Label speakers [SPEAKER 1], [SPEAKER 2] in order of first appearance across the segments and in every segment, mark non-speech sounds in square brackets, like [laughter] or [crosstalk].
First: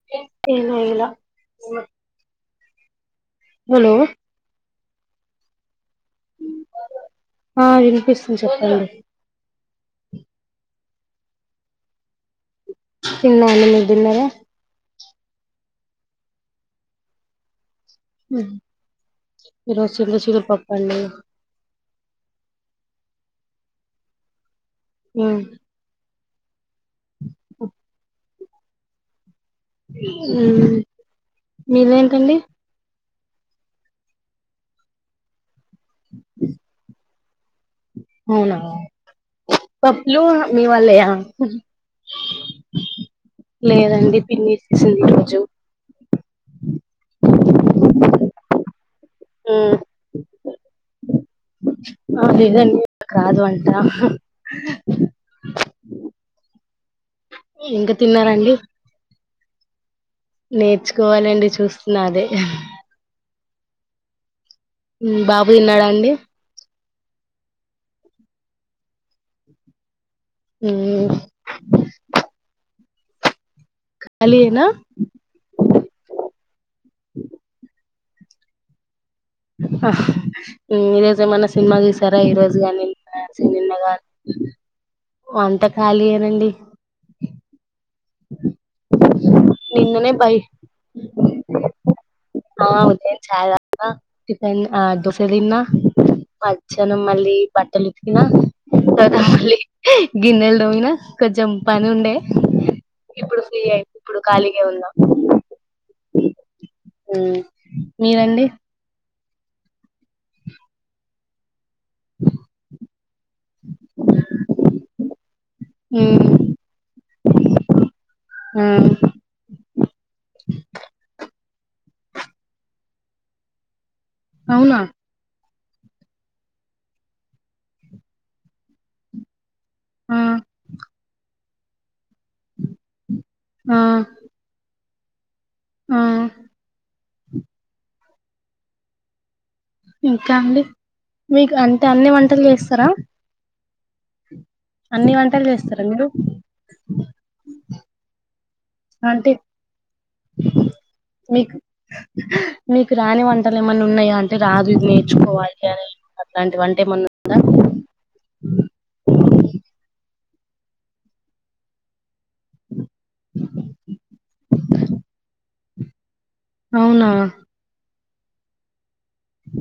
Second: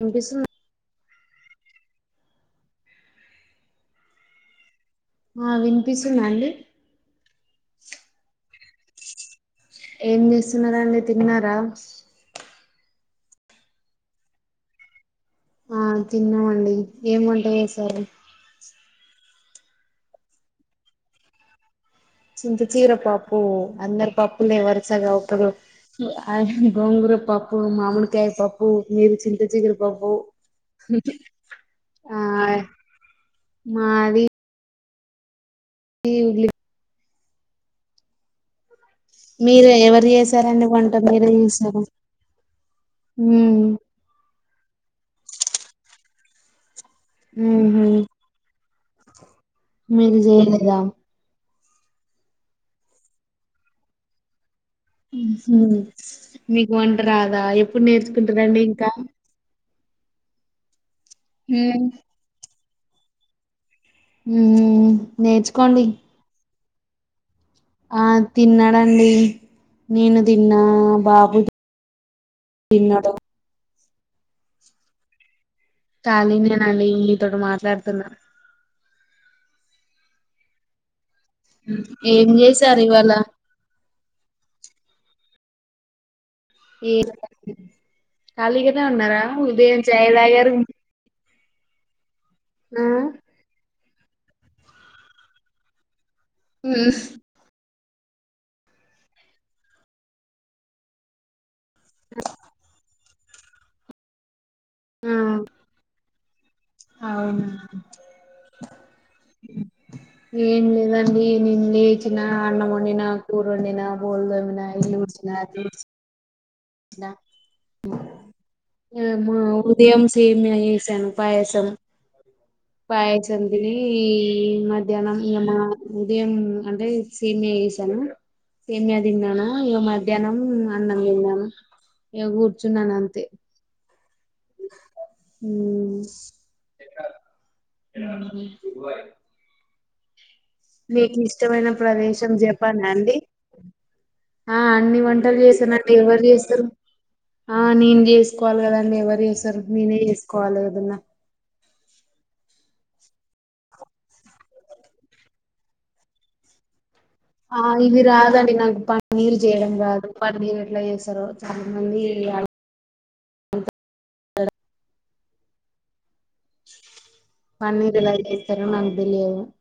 [SPEAKER 1] వినిపిస్తుంద
[SPEAKER 2] ఇనా ఇలా ఉ హలో
[SPEAKER 1] ఆ వి పిస్తుందా అండి
[SPEAKER 2] ఆ వినిపిస్తుంది చెప్పండి
[SPEAKER 1] ఏం చేస్తున్నారండి తిన్నారా
[SPEAKER 2] తిన్నా అండి మీరు తిన్నారా
[SPEAKER 1] ఆ తిన్నామండి ఎం వంట సర
[SPEAKER 2] ఈ రోజు చింత చిగురు పప్పండి
[SPEAKER 1] చింతచిగర పప్పు అందరి పప్పులు ఎవరు సగ ఒప్పుదు అ గోంగూర పప్పు మామిడికాయ పప్పు ఓ మీరు చింత చిగురు పప్పు ఆ
[SPEAKER 2] మీదేంటండి
[SPEAKER 1] మాది [unintelligible]
[SPEAKER 2] అవునా
[SPEAKER 1] మీరు ఎవరు
[SPEAKER 2] పప్పులు మీ
[SPEAKER 1] చేసారండి వంట
[SPEAKER 2] వాళ్ళయ
[SPEAKER 1] మీరే చేసారా ఉమ్
[SPEAKER 2] లేదండి పిన్ని చేసింది ఈరోజు
[SPEAKER 1] హ్మ్ హు మీరు చేయలేదా
[SPEAKER 2] అ ప్లీస్ అండి ఆమెకు రాదు అంటా
[SPEAKER 1] హ్మ్ హు మీకు వంట్ రాదా ఎప్పుడు
[SPEAKER 2] ఇంకా
[SPEAKER 1] నేర్చుకుంటరండి ఇంకా
[SPEAKER 2] నేర్చు కోవాలండి
[SPEAKER 1] ఉమ్
[SPEAKER 2] చూస్తున్న అదే
[SPEAKER 1] మ్మ్
[SPEAKER 2] ఉమ్ బాబు
[SPEAKER 1] నేర్చుకోండి
[SPEAKER 2] తిన్నాడాండి
[SPEAKER 1] ఆ తిన్నాడండి నేను తిన్నా బాబు తిన్నడు
[SPEAKER 2] పల్లి ఏనా
[SPEAKER 1] ఖాళీ నే నండి మీతోటి మాట్లాడుతున్నా
[SPEAKER 2] హ ఇన్ని డేస్ ఏమన్న సినిమా చూసారా
[SPEAKER 1] ఏం
[SPEAKER 2] ఈ రోజు
[SPEAKER 1] చేశారు
[SPEAKER 2] గాని
[SPEAKER 1] ఇవాళ
[SPEAKER 2] నిన్న గానీ ఓ అంతా ఖాళీయే నండి
[SPEAKER 1] ఏ ఖాళీగనే ఉన్నారా ఉదయం ఛాయ్
[SPEAKER 2] నిన్ననే బై
[SPEAKER 1] తాగారు
[SPEAKER 2] ఆ ఉదయం ఛాయ్ తా టిఫెన్ ఆ దోశ తిన్న మధ్యాహ్నం మళ్ళీ బట్టలు గిన్నెలు తోమిన కొంచం పనుండే ఇప్పుడు ఫ్రీ అయిన ఇప్పుడు ఖాళీ గే ఉన్నా
[SPEAKER 1] ఆ
[SPEAKER 2] హూ
[SPEAKER 1] అవునా
[SPEAKER 2] మీరండి
[SPEAKER 1] ఏం లేదండి నిన్ లేచిన అన్నం వండినా కూర వండినా బోల్దోమినా ఇల్లూడ్చిన తుడుచు
[SPEAKER 2] మ్మ్ ఆ
[SPEAKER 1] హామ్ ఉదయం సేమ్య చేసాను పాయసం పాయసం తిని ఈ
[SPEAKER 2] అవునా
[SPEAKER 1] మధ్యాహ్నం ఇగమా ఉదయం అంటే సేమ్య చేశాను సేమ్య తిన్నాను ఆ ఇగ
[SPEAKER 2] ఆ
[SPEAKER 1] మధ్యాహ్నం అన్నం తిన్నాను ఏ కూర్చున్నాను అంతే
[SPEAKER 2] ఆ ఆ
[SPEAKER 1] హుమ్ ఎ
[SPEAKER 2] హమ్ ్యామిలీ మీకు అంటే అన్ని
[SPEAKER 1] ప్రదేశం
[SPEAKER 2] వంటలు
[SPEAKER 1] జపానా
[SPEAKER 2] చేస్తారా
[SPEAKER 1] అండి ఆ అన్ని వంటలు చేస్తాను నాకు ఎవరు చేస్తారు ఆ నేను చేసి చూసుకోవాలి కదా అంీ ఎవరు
[SPEAKER 2] అంటే
[SPEAKER 1] చేసారు నేనే చేసుకోవాలి ఏదన్నా
[SPEAKER 2] మీకు మీకు రాని వంటలు ఏమన్నా ఉన్నాయా అంటే రాదు ఇది నేర్చుకోవాలి అ అట్లాంటి వంట ఏమన్నా ఉందా
[SPEAKER 1] ఆ ఇవి రాదాని నాగ ప పన్నీర్ చేయడం కాదు పన్నీర్ ఎట్లా చేస్తారో చాలా మంది [inaudible]
[SPEAKER 2] అవునా
[SPEAKER 1] పన్నీర్ ఎలా చేస్తారో నాక్ [unintelligible]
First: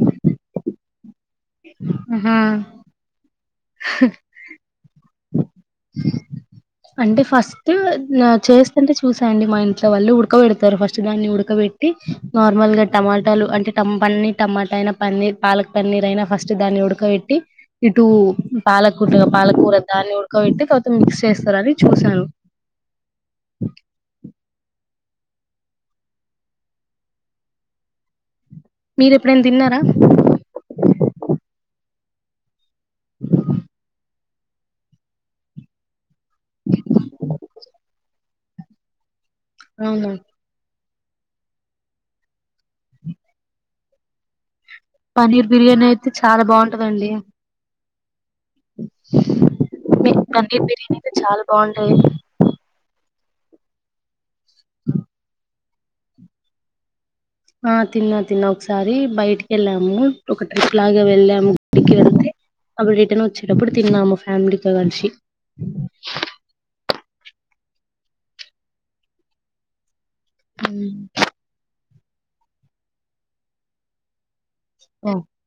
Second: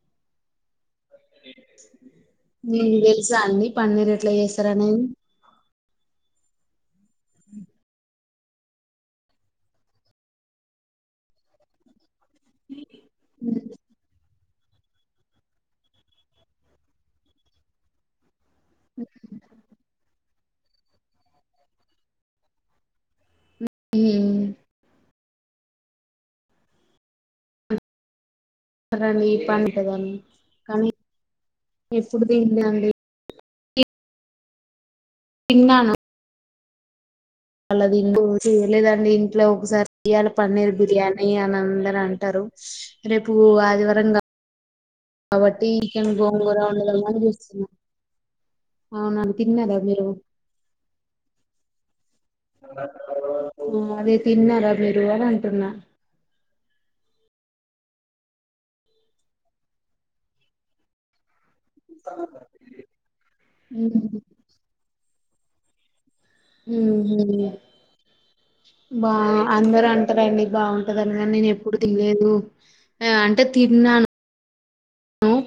[SPEAKER 2] ఆహా
[SPEAKER 1] మీకు తెలుసా అండి పన్నెరు ఎట్లా చేస్తారా అని
[SPEAKER 2] అంటే ఫస్ట్ చేస్తంటే చూసాండి మా ఇంట్లో వాళ్ళు ఉడకబడతారు ఫస్ట్ దాన్ని ఉడకబెట్టి నార్మల్గా టమాటాలు అంటే టంప్ అని టమాటా అయినా పన్నీర్ పాలక్ పన్నీర్ అయినా ఫస్ట్ దాన్ని ఉడకబెట్టి ఇటు టామ్ పాలకుూటగా పాలకూర దాన్ని ఉడకబెట్టి కావాత మిక్స్ చేస్తారని చూసాను
[SPEAKER 1] ఉమ్,
[SPEAKER 2] మీరు
[SPEAKER 1] అరళి
[SPEAKER 2] ఎప్పుడైనా తిన్నారా
[SPEAKER 1] పానీతదన్ కనీ ఎప్పుడు తినలే అండి [unintelligible] అలా తిను చేయలేదండి ఇంకా
[SPEAKER 2] అవునా
[SPEAKER 1] ఒకసారియాాల పన్నీర్ బిర్యానీ అని అందరూ అంటారు రేపు ఆదివారం
[SPEAKER 2] పన్నీర్
[SPEAKER 1] కాబట్టి
[SPEAKER 2] బిర్యానీ అయితే
[SPEAKER 1] చికెన్ గోంగోర వుండుదాం అని చూస్తున్నాం మీరు
[SPEAKER 2] మీర్ పన్నీర్ బిర్యానీ అయితే చాలా బాగుంటాది
[SPEAKER 1] ఓ అదే తిన్నారా మీరు అని అంటున్న
[SPEAKER 2] ఆ తిన్నా తిన్నా ఒకసారి బయటికి వెళ్ళాము ఒక ట్రిప్ లాగా వెళ్ళాము అక్కడికి వెళ్తే అప్పుడు రీటన్ వచ్చిటప్పుడు
[SPEAKER 1] ఉమ్.
[SPEAKER 2] తిన్నాము ఫ్యామిలీతో కలిసి
[SPEAKER 1] ఉహు బా అందర అంట అండి
[SPEAKER 2] ఉమ్
[SPEAKER 1] బాగుంటుదని నేను ఎప్పుడు లేదు అంటే తిన్నాను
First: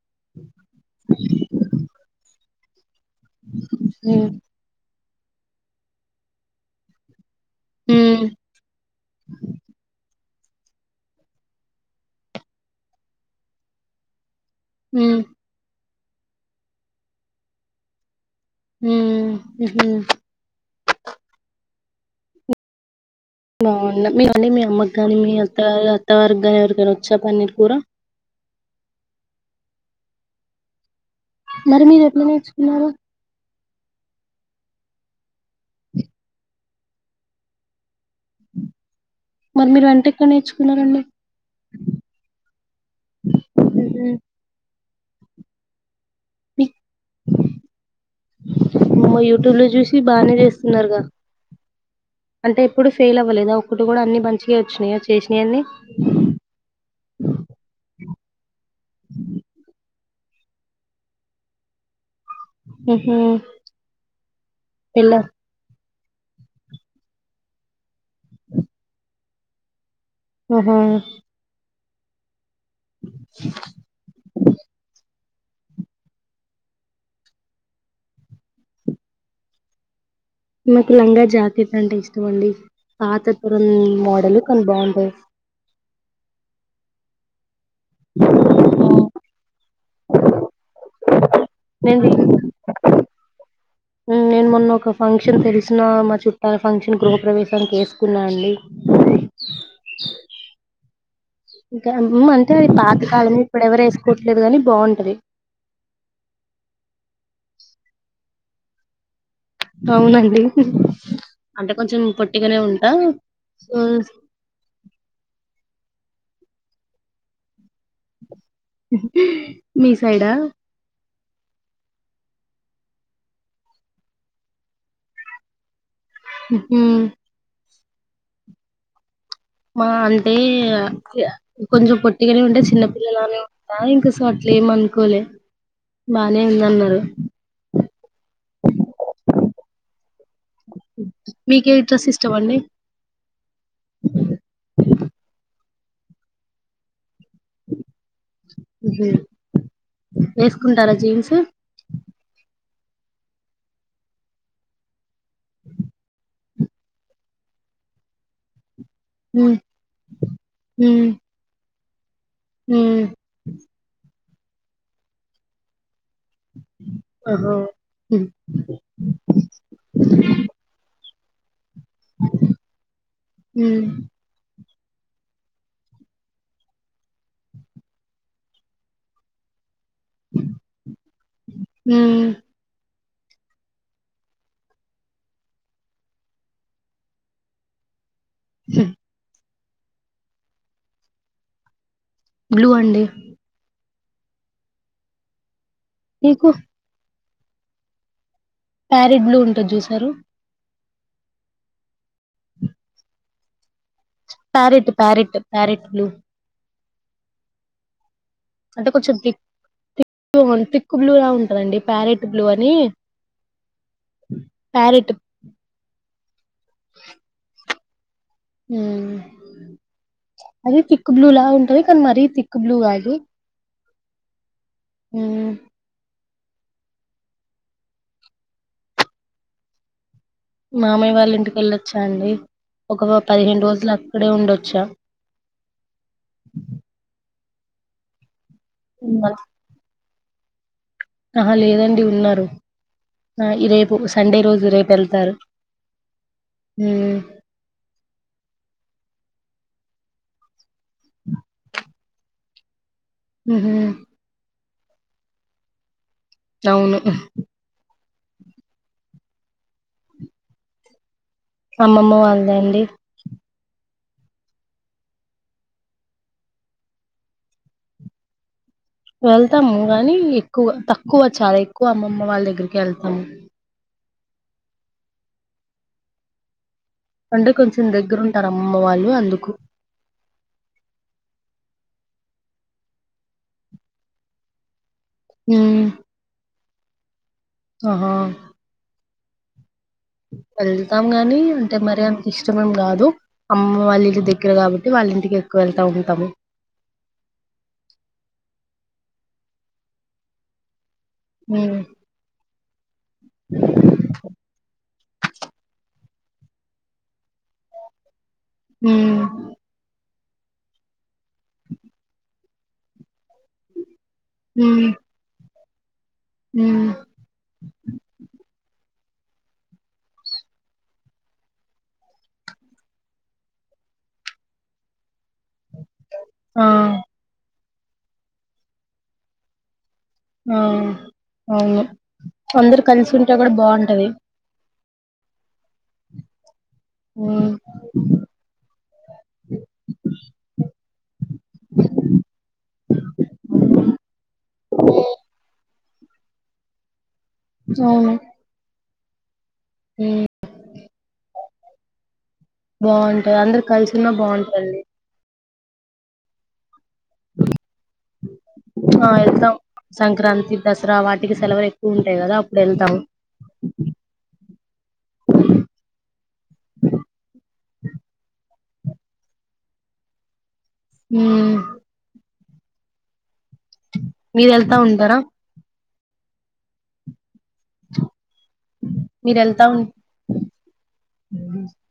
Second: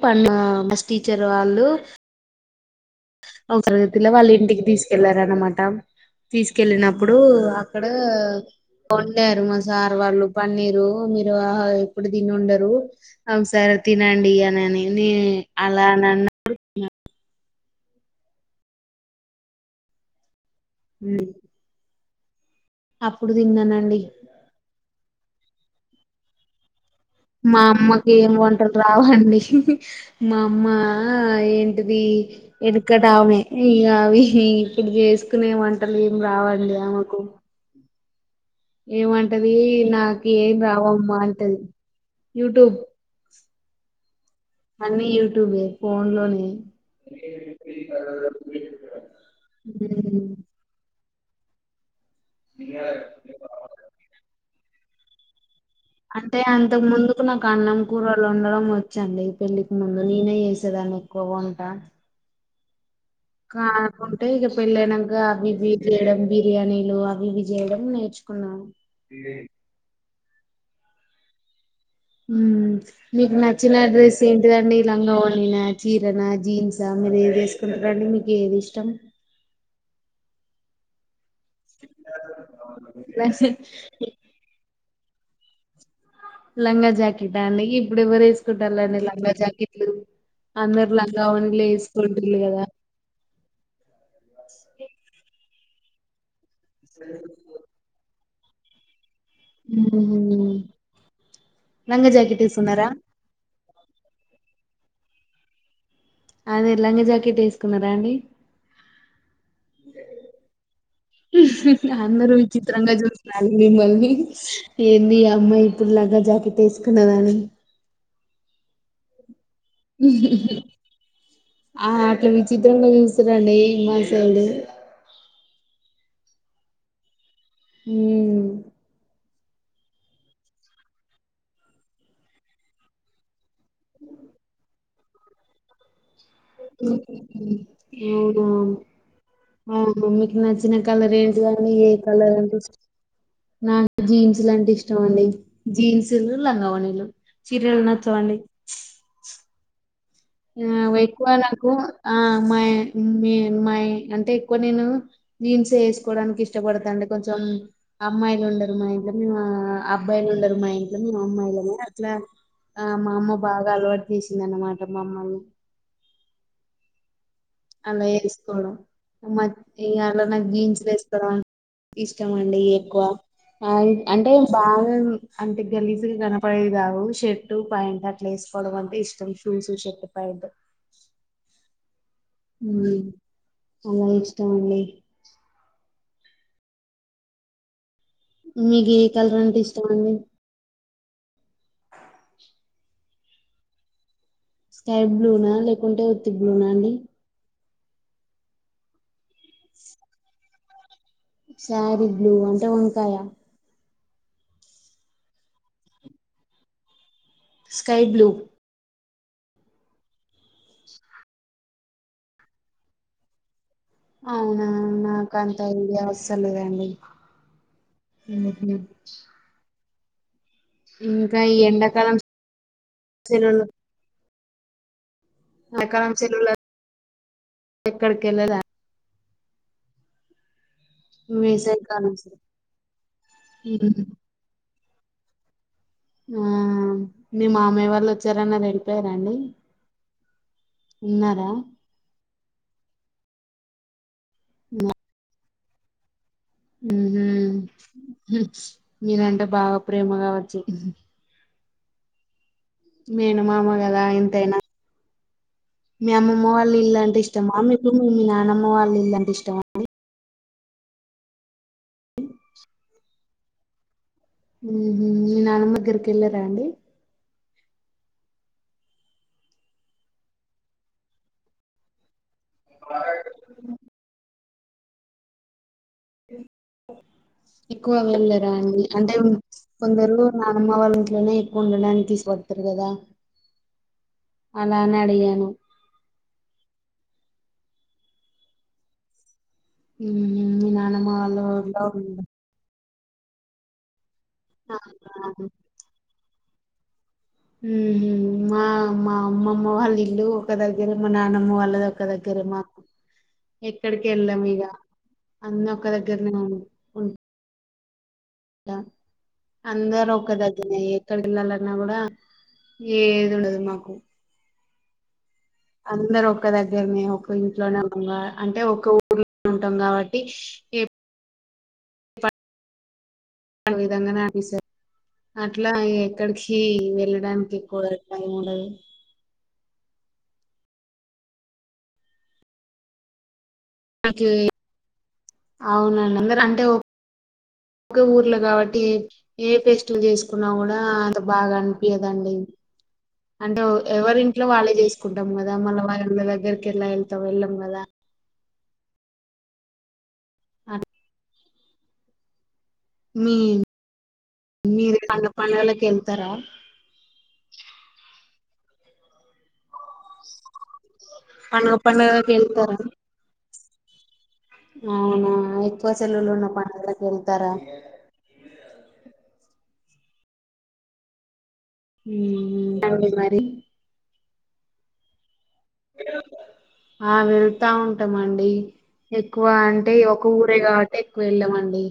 [SPEAKER 1] మొన్న పస్ టీచర్ వాళ్ళు అవసరతిలో వాళ్ళ
[SPEAKER 2] ఉమ్
[SPEAKER 1] ఇంటికి తీసుకు ఆదిన్నమాట తీసుకెళ్ళినప్పుడు అక్కడ
[SPEAKER 2] ఉమ్
[SPEAKER 1] పండారు మా సార్ వాళ్ళు పన్నీరు మీరు ఎప్పుడు తినిండరు సరే తినండి అ అలా అ నన్నపూడు
[SPEAKER 2] హమ్ ఉహు
[SPEAKER 1] అ
[SPEAKER 2] న్న మీ కానీ మీ అమ్మ కాని అత్త వారికి కానీ ఎవరికి అయినా
[SPEAKER 1] మా అమ్మకి ఏం వంట అక్కడ రావండి మా అమ్మ ఆ
[SPEAKER 2] మరి
[SPEAKER 1] ఏంటిది
[SPEAKER 2] మీరు ఎట్లా నేర్చుకున్నారు
[SPEAKER 1] ఎడకడా ఆమె ఇ అవి ఇక్కడ చేసుకునే వంటలు ఏం రావండి ఆమెకు ఏమంటది
[SPEAKER 2] మరి మీరు వంట
[SPEAKER 1] నాకు
[SPEAKER 2] ఎక్కడ
[SPEAKER 1] ఏం
[SPEAKER 2] నేర్చుకున్నారండి
[SPEAKER 1] రావమ్మా అంటది యూట్యూబ్
[SPEAKER 2] ఉహు
[SPEAKER 1] అన్ని యూట్యూబ్ ఏ ఫన్ లోని
[SPEAKER 2] మీకు యూట్యూబ్ లో చూసి
[SPEAKER 1] ఉమ్
[SPEAKER 2] బాగానే చేస్తున్నారుగా అంటే ఎప్పుడు ఫెయిల్ అవ్వలేదా ఒకటి కూడా అన్ని మంచి వచ్చినాయ చేసినావి అన్నీ
[SPEAKER 1] అంటే అంతకు ముందుకు నాకు అన్నం కూరలు ఉండడం వచ్చండి పెళ్ళికి ముందు నేనే చేసేదాన్ని ఎక్కువగా వంట కానుకుంటే ఇక పెళ్ళనాక
[SPEAKER 2] పెళ్ళ
[SPEAKER 1] అవి ఇది చేయడం బిర్యానీలు అవి ఇవి చేయడం నేర్చుకున్నాను
[SPEAKER 2] ఆ
[SPEAKER 1] మీకు నచ్చిన డ్రెస్ ఏంటిదండి ఈ లంగా ఓ పనీనా చీరన జీన్సా మీర ఏది వేసుకుంటారండి మీకు ఏది ఇష్టం
[SPEAKER 2] లంగా జాక్ కేట్ అంటే ఇష్టం అండి పాత
[SPEAKER 1] ఇష్టం
[SPEAKER 2] తరం మోడల్ కొనీ బాగుంటాది
[SPEAKER 1] లంగా జాకిట్ ఆ అండి ఇప్పుడు ఎవ్వరు వేసుకుంటారుండి లంంగా జాకెట్లు అందరు లా గౌన్లే వేసుకుంటుురు కదా
[SPEAKER 2] హు నేను మొన్న ఒక ఫంక్షన్ తెలిసిన మా చుట్ట చుట్టాల ఫంక్షన్ గృహప్రవేశంకి వేసుకున్నాను లే
[SPEAKER 1] ఉమ్.
[SPEAKER 2] ఈ
[SPEAKER 1] లంగా
[SPEAKER 2] కాలం
[SPEAKER 1] జాకెట్
[SPEAKER 2] అంతే
[SPEAKER 1] వేసుకున్నారా
[SPEAKER 2] పాత కాలం ఇప్పుడేవరు వేస్ కొవట్లేదు కాని బాగుంటది
[SPEAKER 1] అదే లంగా జాకెట్ వేసుకున్నారా అండి
[SPEAKER 2] అవునండి అంటే కొంచెం
[SPEAKER 1] అందరూ
[SPEAKER 2] పొట్టిగానే ఉంటా
[SPEAKER 1] విచిత్రంగా చూసినారు
[SPEAKER 2] సో
[SPEAKER 1] మిమ్మల్ని ఏంది అమ్మాయి ఇప్పుడు లంగా జాకెట్ వేసుకున్నావని
[SPEAKER 2] మీ
[SPEAKER 1] హు
[SPEAKER 2] సైడా
[SPEAKER 1] హు ఆ అట్లా విచిత్రంగా చూస్తారండి ఈ మనుషులు
[SPEAKER 2] హు హూ
[SPEAKER 1] ఊ
[SPEAKER 2] మా అంటే కొంచెం పొట్టిగానే ఉంటే చిన్నపిల్లలానే ఉంటా ఇంకా సో అట్ల ఏమనుకోలే బానే ఉందన్నారు
[SPEAKER 1] ఊ ఊ మమ్మీకి నచ్చిన కలర్ ఏంటి
[SPEAKER 2] మీకే
[SPEAKER 1] కానీఏ
[SPEAKER 2] డ్రెస్ ఇష్టం
[SPEAKER 1] కలర్
[SPEAKER 2] అండి
[SPEAKER 1] అంటే నాకు జీన్స్ లంటే ఇష్టం అండి జీన్స్లు లంగా ఓణీలు చీరలు నచ్చవండి
[SPEAKER 2] మ్మ్. వేసుకుంటారా
[SPEAKER 1] ఆవే ఎక్కువ
[SPEAKER 2] జీన్స్
[SPEAKER 1] నాకు ఆ మా మీ మాయ్ అంటే ఎక్కువ నేను జీన్స్ వేసుకోవడానికి ఇష్టం ఇష్టపడతండి కొంచెం అమ్మాయిలు ఉండరు మా ఇన్ ఇంట్లో మేము
[SPEAKER 2] మ్మ్.
[SPEAKER 1] అబ్బాయిలు ఉండరు మా ఇంట్లో
[SPEAKER 2] మ్మ్.
[SPEAKER 1] మేము అమ్మాయిలనే అట్లా ఆ
[SPEAKER 2] మ్మ్.
[SPEAKER 1] మా అమ్మ బాగా అలవాటు చేసింది అన్నమాట మమ్మల్ని
[SPEAKER 2] ఓహో
[SPEAKER 1] అలా
[SPEAKER 2] మ్మ్.
[SPEAKER 1] వేసుకోవడం మమ్మ ఇయాలా నా జీన్స్ వేసుకో జీన్స్ ఇష్టమండి అయ్ ఎక్కువ ఆ
[SPEAKER 2] మ్మ్.
[SPEAKER 1] అంటే బాగా అంటే గలీజ్గా కనపడేవి కావు షర్ట్ ప్యాంట్ అట్లా వేసుకోవడం అంటే ఇష్టం షూస్ షర్ట్స్ షర్ట్ ప్యాంట్
[SPEAKER 2] మ్మ్.
[SPEAKER 1] హు అలా ఇష్టం అండి
[SPEAKER 2] మ్మ్.
[SPEAKER 1] మీగే కలరంటే ఇష్ట చెప్పండి
[SPEAKER 2] బ్లూ అండి
[SPEAKER 1] స్కై బ్లూ నా లేక కుంటే ఎత్తు
[SPEAKER 2] మీకు
[SPEAKER 1] బ్లూ నా అండి
[SPEAKER 2] ప్యారెట్ బ్లూ ఉంటది చూసారు
[SPEAKER 1] శారీ బ్లూ అంటే వంకాయ
[SPEAKER 2] parrot parrot parrot blue
[SPEAKER 1] sky blue
[SPEAKER 2] అంటే కొంచెం తిక్క్ బ్ తిక్ బ్లూ లా ఉంటదండి ప్యారెట్ బ్లూ అని
[SPEAKER 1] అవునా
[SPEAKER 2] ప్యారెట్
[SPEAKER 1] నా కంత అయిడియ అస తెలీదండి ఊహూ
[SPEAKER 2] అది థిక్ బ్లూ లా ఉంటది కానీ
[SPEAKER 1] ఎండాకాలం
[SPEAKER 2] మరీ థిక్ బ్లూ కాదు
[SPEAKER 1] సెలవులు
[SPEAKER 2] ఊ
[SPEAKER 1] చెల్లెలా ఎక్కడికెల్లలా
[SPEAKER 2] మామయ్య వాళ్ళ ఇంటికి
[SPEAKER 1] వేసవి
[SPEAKER 2] వెళ్ళొచ్చా
[SPEAKER 1] కాలం
[SPEAKER 2] అండి ఒక పదిహేను రోజులు
[SPEAKER 1] సెలవులు
[SPEAKER 2] అక్కడే ఉండొచ్చా
[SPEAKER 1] ఆ మీ మామయ్య వాళ్ళు వచ్చారు రాంగానే వెళ్ళిపోయారండి ఉన్నారా
[SPEAKER 2] ఆహా లేదండి ఉన్నారు ఆ ఈ రేపు సండే రోజు రేపు వెళ్తారు ఉమ్
[SPEAKER 1] ఊహూ మీరంటే బాగా ప్రేమగా వచ్చి మేన
[SPEAKER 2] ఉహు
[SPEAKER 1] మామగదా ఎంతైనా మీ అమ్మమ్మ వాళ్ళ
[SPEAKER 2] అవును
[SPEAKER 1] ఇల్లంటే ఇష్టమా మా మీకు మీకు మీ నానమ్మ వాళ్ళ ఇల్లంటే ఇష్టమా అండి
[SPEAKER 2] అమ్మమ్మ వాళ్ళదా అండి
[SPEAKER 1] మీ నానమ్మ దగ్గరికి వెళ్ళరా అండి
[SPEAKER 2] వెళ్తాము గాని ఎక్కువ తక్కువ చాలా ఎక్కువ అమ్మమ్మ వాళ్ళ ఇ దగ్గరికి వెళ్తాము అంటే కొంచెం
[SPEAKER 1] ఎక్కువ
[SPEAKER 2] దగ్గర ఉంటారు
[SPEAKER 1] వెళ్ళరా
[SPEAKER 2] అమ్మమ్మ
[SPEAKER 1] అండి
[SPEAKER 2] వాళ్ళు
[SPEAKER 1] అంటే
[SPEAKER 2] అందుకు
[SPEAKER 1] కొందరు నానమ్మ వాళ్ళ ఇంట్లోనే ఎ ఉండడానికి తీసుపోతారు కదా అలా ని అడిగాను
[SPEAKER 2] హ్మ్. ఆహా
[SPEAKER 1] ఉహు మీ
[SPEAKER 2] వెళ్తాం
[SPEAKER 1] నానమ్మ వాళ్ళ
[SPEAKER 2] గాని అంటే
[SPEAKER 1] ఊర్లో
[SPEAKER 2] మరి అంత
[SPEAKER 1] ఉండ-
[SPEAKER 2] ఇష్టమేం కాదు అమ్మమ్మ వాళ్ళ ఇళ్లుద దగ్గర
[SPEAKER 1] ఆ,
[SPEAKER 2] కాట్టి వాళ్ళ ఇంటికి ఎక్కువ వెళ్తా ఉంటాము
[SPEAKER 1] ఊ హూ మా మా అమ్మమ్మ వాళ్ళ ఇల్లు ఒక దగ్ దగ్గర మా నానమ్మ
[SPEAKER 2] ఉమ్
[SPEAKER 1] వాళ్ళది ఒక దగ్గర మా ఎక్కడికి వెళ్ళము ఇక అన్ని ఒక దగ్గర గర్రే గా [unintelligible] ఉంటా
[SPEAKER 2] ఉమ్
[SPEAKER 1] అందరొ ఒక దగ్గిరనే ఎక్కడికి వెళ్ళాలన్నా కూడా ఏదీ ఉండదు మాకు
[SPEAKER 2] ఊ
[SPEAKER 1] అందరు ఒక్క దగ్గరనే ఒక ఇంట్లోనే ఉంగ అంటే ఒక ఉంటుంటాం కాబట్టి ఎప్ ఆ విధంగానే [unintelligible] ఇట్లా ఎక్కడికి
[SPEAKER 2] ఆ
[SPEAKER 1] వెళ్ళడానికి పోరలకు టైమ్ ఉండదు
[SPEAKER 2] ఆ అవును అందరు కలిసుంటే కూడ బావుంటది
[SPEAKER 1] నాకు. అవునండి అందరు అంటే
[SPEAKER 2] ఉమ్
[SPEAKER 1] ఒక ఊర్లో కాబట్టి ఏ ఫెస్టివెల్ చేసుకున్నా కూడా అంత బాగా అన్పియ్యదండి అంటే ఎవరి ఇంట్లో వాళ్ళే చేసుకుంటాం కదా మళ్ళ వాళ్ళమ్మదగ్గరికి ఎలా ఇంక వెళ్ళంగదా అని
[SPEAKER 2] ఊ
[SPEAKER 1] ఆడప్ మీ
[SPEAKER 2] బావుంటది అందరు కలిసున్న బావుంటది
[SPEAKER 1] పండగలకి ఎళ్తారా
[SPEAKER 2] ఆ ఎల్తామ్
[SPEAKER 1] పండుగ
[SPEAKER 2] ఉంటాయి
[SPEAKER 1] పండుగకి
[SPEAKER 2] కదా అప్పుడు
[SPEAKER 1] వెళ్తారా
[SPEAKER 2] వెళ్తాం
[SPEAKER 1] అవునా ఎక్కువ సెలవులు ఉన్న పండుగకి ఎళ్తారా
[SPEAKER 2] ఊ
[SPEAKER 1] అండి మరి
[SPEAKER 2] మీరు వెళ్తా ఉంటారా
[SPEAKER 1] ఆ మేం వెళ్తా ఉంటమండి
[SPEAKER 2] మీరు
[SPEAKER 1] ఎక్కువ
[SPEAKER 2] వెళ్తా ఉం
[SPEAKER 1] అంటే ఒక ఊరే కాబట్టి ఎక్కువ వెళ్ళమండి